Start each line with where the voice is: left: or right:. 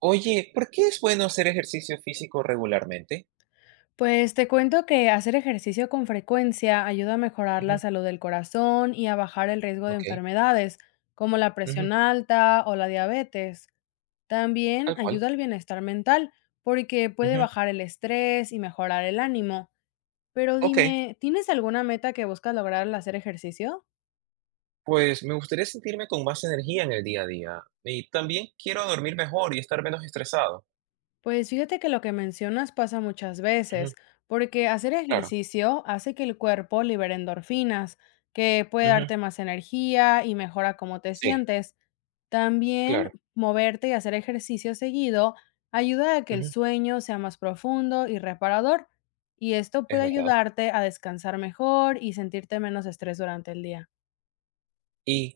right: Oye, ¿por qué es bueno hacer ejercicio físico regularmente?
left: Pues te cuento que hacer ejercicio con frecuencia ayuda a mejorar la
right: Ujú.
left: salud del corazón y a bajar el riesgo de
right: Okey.
left: enfermedades como la
right: Ujú.
left: presión alta o la diabetes. También
right: Tal cual.
left: ayuda al bienestar mental porque puede
right: Ujú.
left: bajar el estrés y mejorar el ánimo. Pero
right: Okey,
left: dime, ¿tienes alguna meta que buscas lograr al hacer ejercicio?
right: pues me gustaría sentirme con más energía en el día a día y también quiero dormir mejor y estar menos estresado.
left: Pues fíjate que lo que mencionas pasa muchas veces,
right: Ujú.
left: porque hacer
right: Claro.
left: ejercicio hace que el cuerpo libere endorfinas, que puede
right: Ujú.
left: darte más energía y mejora cómo te
right: Sí,
left: sientes. También
right: claro.
left: moverte y hacer ejercicio seguido ayuda a que el
right: Ujú.
left: sueño sea más profundo y reparador, y esto
right: Es
left: puede
right: verdad.
left: ayudarte a descansar mejor y sentirte menos estrés durante el día.
right: ¿Y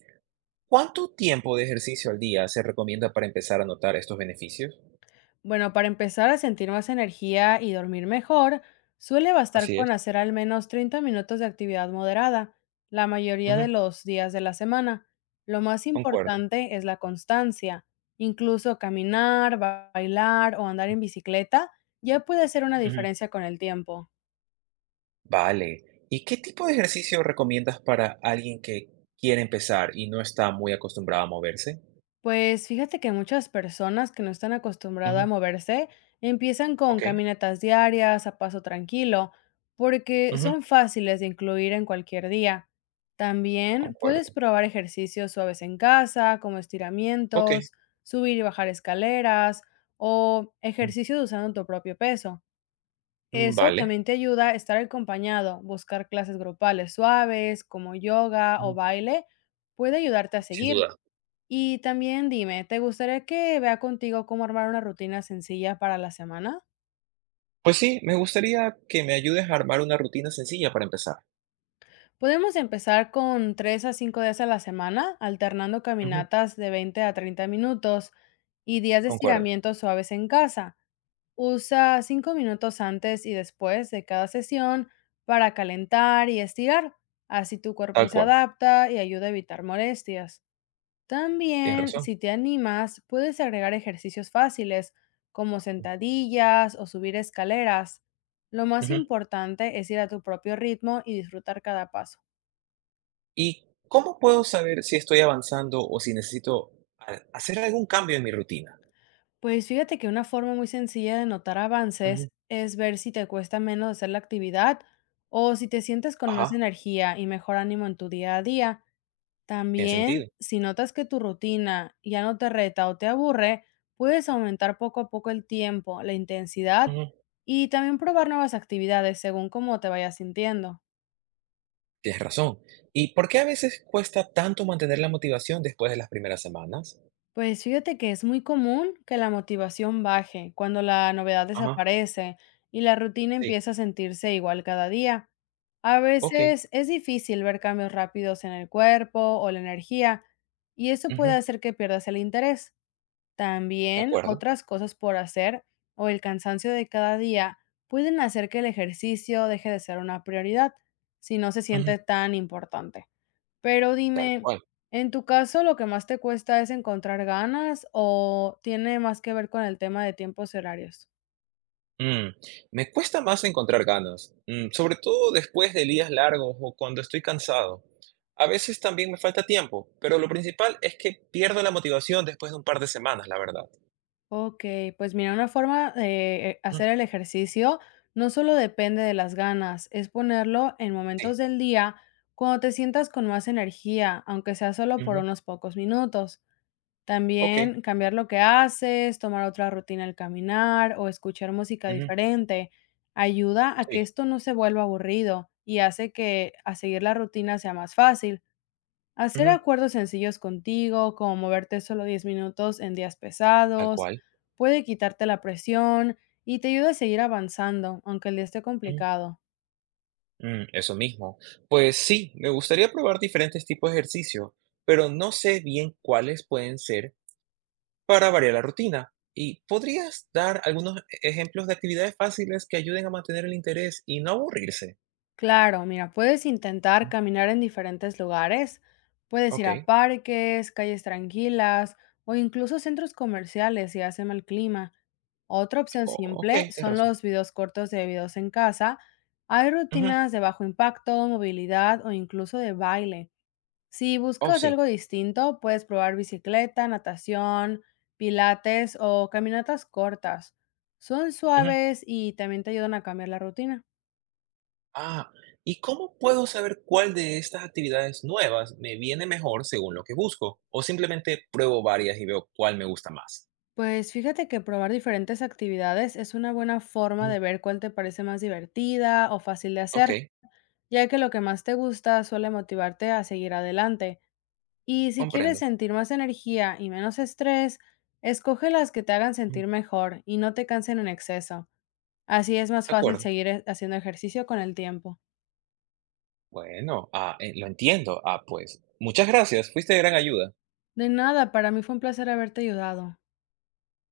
right: cuánto tiempo de ejercicio al día se recomienda para empezar a notar estos beneficios?
left: Bueno, para empezar a sentir más energía y dormir mejor, suele bastar
right: Así es.
left: con hacer al menos 30 minutos de actividad moderada, la mayoría de
right: Ujú.
left: los días de la semana. Lo más
right: Concuerdo.
left: importante es la constancia. Incluso caminar, bailar o andar en bicicleta ya puede hacer una
right: Ujú.
left: diferencia con el tiempo.
right: Vale. ¿Y qué tipo de ejercicio recomiendas para alguien que quiere empezar y no está muy acostumbrado a moverse?
left: Pues fíjate que muchas personas que no están acostumbradas a
right: Ujú.
left: moverse empiezan con
right: Ok.
left: caminatas diarias a paso tranquilo, porque
right: Ujú.
left: son fáciles de incluir en cualquier día. También
right: Concuerdo.
left: puedes probar ejercicios suaves en casa, como
right: Ok.
left: estiramientos, subir y bajar escaleras o
right: Mm.
left: ejercicios usando tu propio peso.
right: Mm,
left: Eso
right: vale.
left: también te ayuda a estar acompañado; buscar clases grupales suaves como yoga o
right: Ujú.
left: baile puede ayudarte a
right: Sin
left: seguir.
right: duda.
left: Y también dime, ¿te gustaría que vea contigo cómo armar una rutina sencilla para la semana?
right: Pues sí, me gustaría que me ayudes a armar una rutina sencilla para empezar.
left: Podemos empezar con 3 a 5 días a la semana, alternando
right: Ujú.
left: caminatas de 20 a 30 minutos y días de
right: Concuerdo.
left: estiramientos suaves en casa. Usa 5 minutos antes y después de cada sesión para calentar y estirar. Así tu cuerpo
right: Tal
left: se
right: cual.
left: adapta y ayuda a evitar molestias.
right: Tienes
left: También,
right: razón.
left: si te animas, puedes agregar ejercicios fáciles como sentadillas o subir escaleras. Lo más
right: Ujú.
left: importante es ir a tu propio ritmo y disfrutar cada paso.
right: ¿Y cómo puedo saber si estoy avanzando o si necesito hacer algún cambio en mi rutina?
left: Pues fíjate que una forma muy sencilla de notar
right: Ujú.
left: avances es ver si te cuesta menos hacer la actividad, o si te sientes con más
right: Ajá.
left: energía y mejor ánimo en tu día a día.
right: Tiene sentido.
left: También, si notas que tu rutina ya no te reta o te aburre, puedes aumentar poco a poco el tiempo, la intensidad, y también probar nuevas actividades según cómo te vayas sintiendo.
right: Tienes razón. ¿Y por qué a veces cuesta tanto mantener la motivación después de las primeras semanas?
left: Pues fíjate que es muy común que la motivación baje cuando la novedad
right: Ajá.
left: desaparece y la rutina
right: Sí.
left: empieza a sentirse igual cada día. A
right: Ok.
left: veces es difícil ver cambios rápidos en el cuerpo o la energía, y eso puede
right: Ujú.
left: hacer que pierdas el interés.
right: De
left: También
right: acuerdo.
left: otras cosas por hacer o el cansancio de cada día pueden hacer que el ejercicio deje de ser una prioridad si no se
right: Ujú.
left: siente tan importante. Pero
right: Tal
left: dime,
right: cual.
left: ¿en tu caso lo que más te cuesta es encontrar ganas, o tiene más que ver con el tema de tiempos y horarios?
right: Mm, Me cuesta más encontrar ganas, sobre todo después de días largos o cuando estoy cansado. A veces también me falta tiempo, pero lo principal es que pierdo la motivación después de un par de semanas, la verdad.
left: Ok, pues mira, una forma de
right: Ujú.
left: hacer el ejercicio no solo depende de las ganas, es ponerlo en momentos
right: Sí.
left: del día cuando te sientas con más energía, aunque sea solo por
right: Ujú.
left: unos pocos minutos.
right: Ok.
left: También, cambiar lo que haces, tomar otra rutina al caminar o escuchar música
right: Ujú.
left: diferente, ayuda a que
right: Sí.
left: esto no se vuelva aburrido y hace que a seguir la rutina sea más fácil. Hacer
right: Ujú.
left: acuerdos sencillos contigo, como moverte solo 10 minutos en días
right: Tal
left: pesados,
right: cual.
left: puede quitarte la presión y te ayuda a seguir avanzando, aunque el día esté complicado.
right: Mm, eso mismo. Pues sí, me gustaría probar diferentes tipos de ejercicio, pero no sé bien cuáles pueden ser para variar la rutina. ¿Y podrías dar algunos ejemplos de actividades fáciles que ayuden a mantener el interés y no aburrirse?
left: Claro, mira, puedes intentar
right: Mm.
left: caminar en diferentes lugares, puedes ir
right: Ok.
left: a parques, calles tranquilas o incluso centros comerciales si hace mal clima. Otra opción
right: Ok,
left: simple
right: tienes
left: son
right: razón.
left: los videos cortos de videos en casa. Hay
right: Ujú.
left: rutinas de bajo impacto, movilidad o incluso de baile. Si
right: Oh,
left: buscas
right: sí.
left: algo distinto, puedes probar bicicleta, natación, pilates o caminatas cortas. Son
right: Ujú.
left: suaves y también te ayudan a cambiar la rutina.
right: Ah, ¿y cómo puedo saber cuál de estas actividades nuevas me viene mejor según lo que busco? ¿O simplemente pruebo varias y veo cuál me gusta más?
left: Pues fíjate que probar diferentes actividades es una buena forma de
right: Ujú.
left: ver cuál te parece más divertida o fácil de
right: Ok.
left: hacer, ya que lo que más te gusta suele motivarte a seguir adelante. Y si quieres
right: Comprendo.
left: sentir más energía y menos estrés, escoge las que te hagan
right: Ujú.
left: sentir mejor y no te cansen en exceso. Así es más
right: De
left: fácil
right: acuerdo.
left: seguir haciendo ejercicio con el tiempo.
right: Bueno, lo entiendo. Ah, pues, muchas gracias. Fuiste de gran ayuda.
left: De nada, para mí fue un placer haberte ayudado.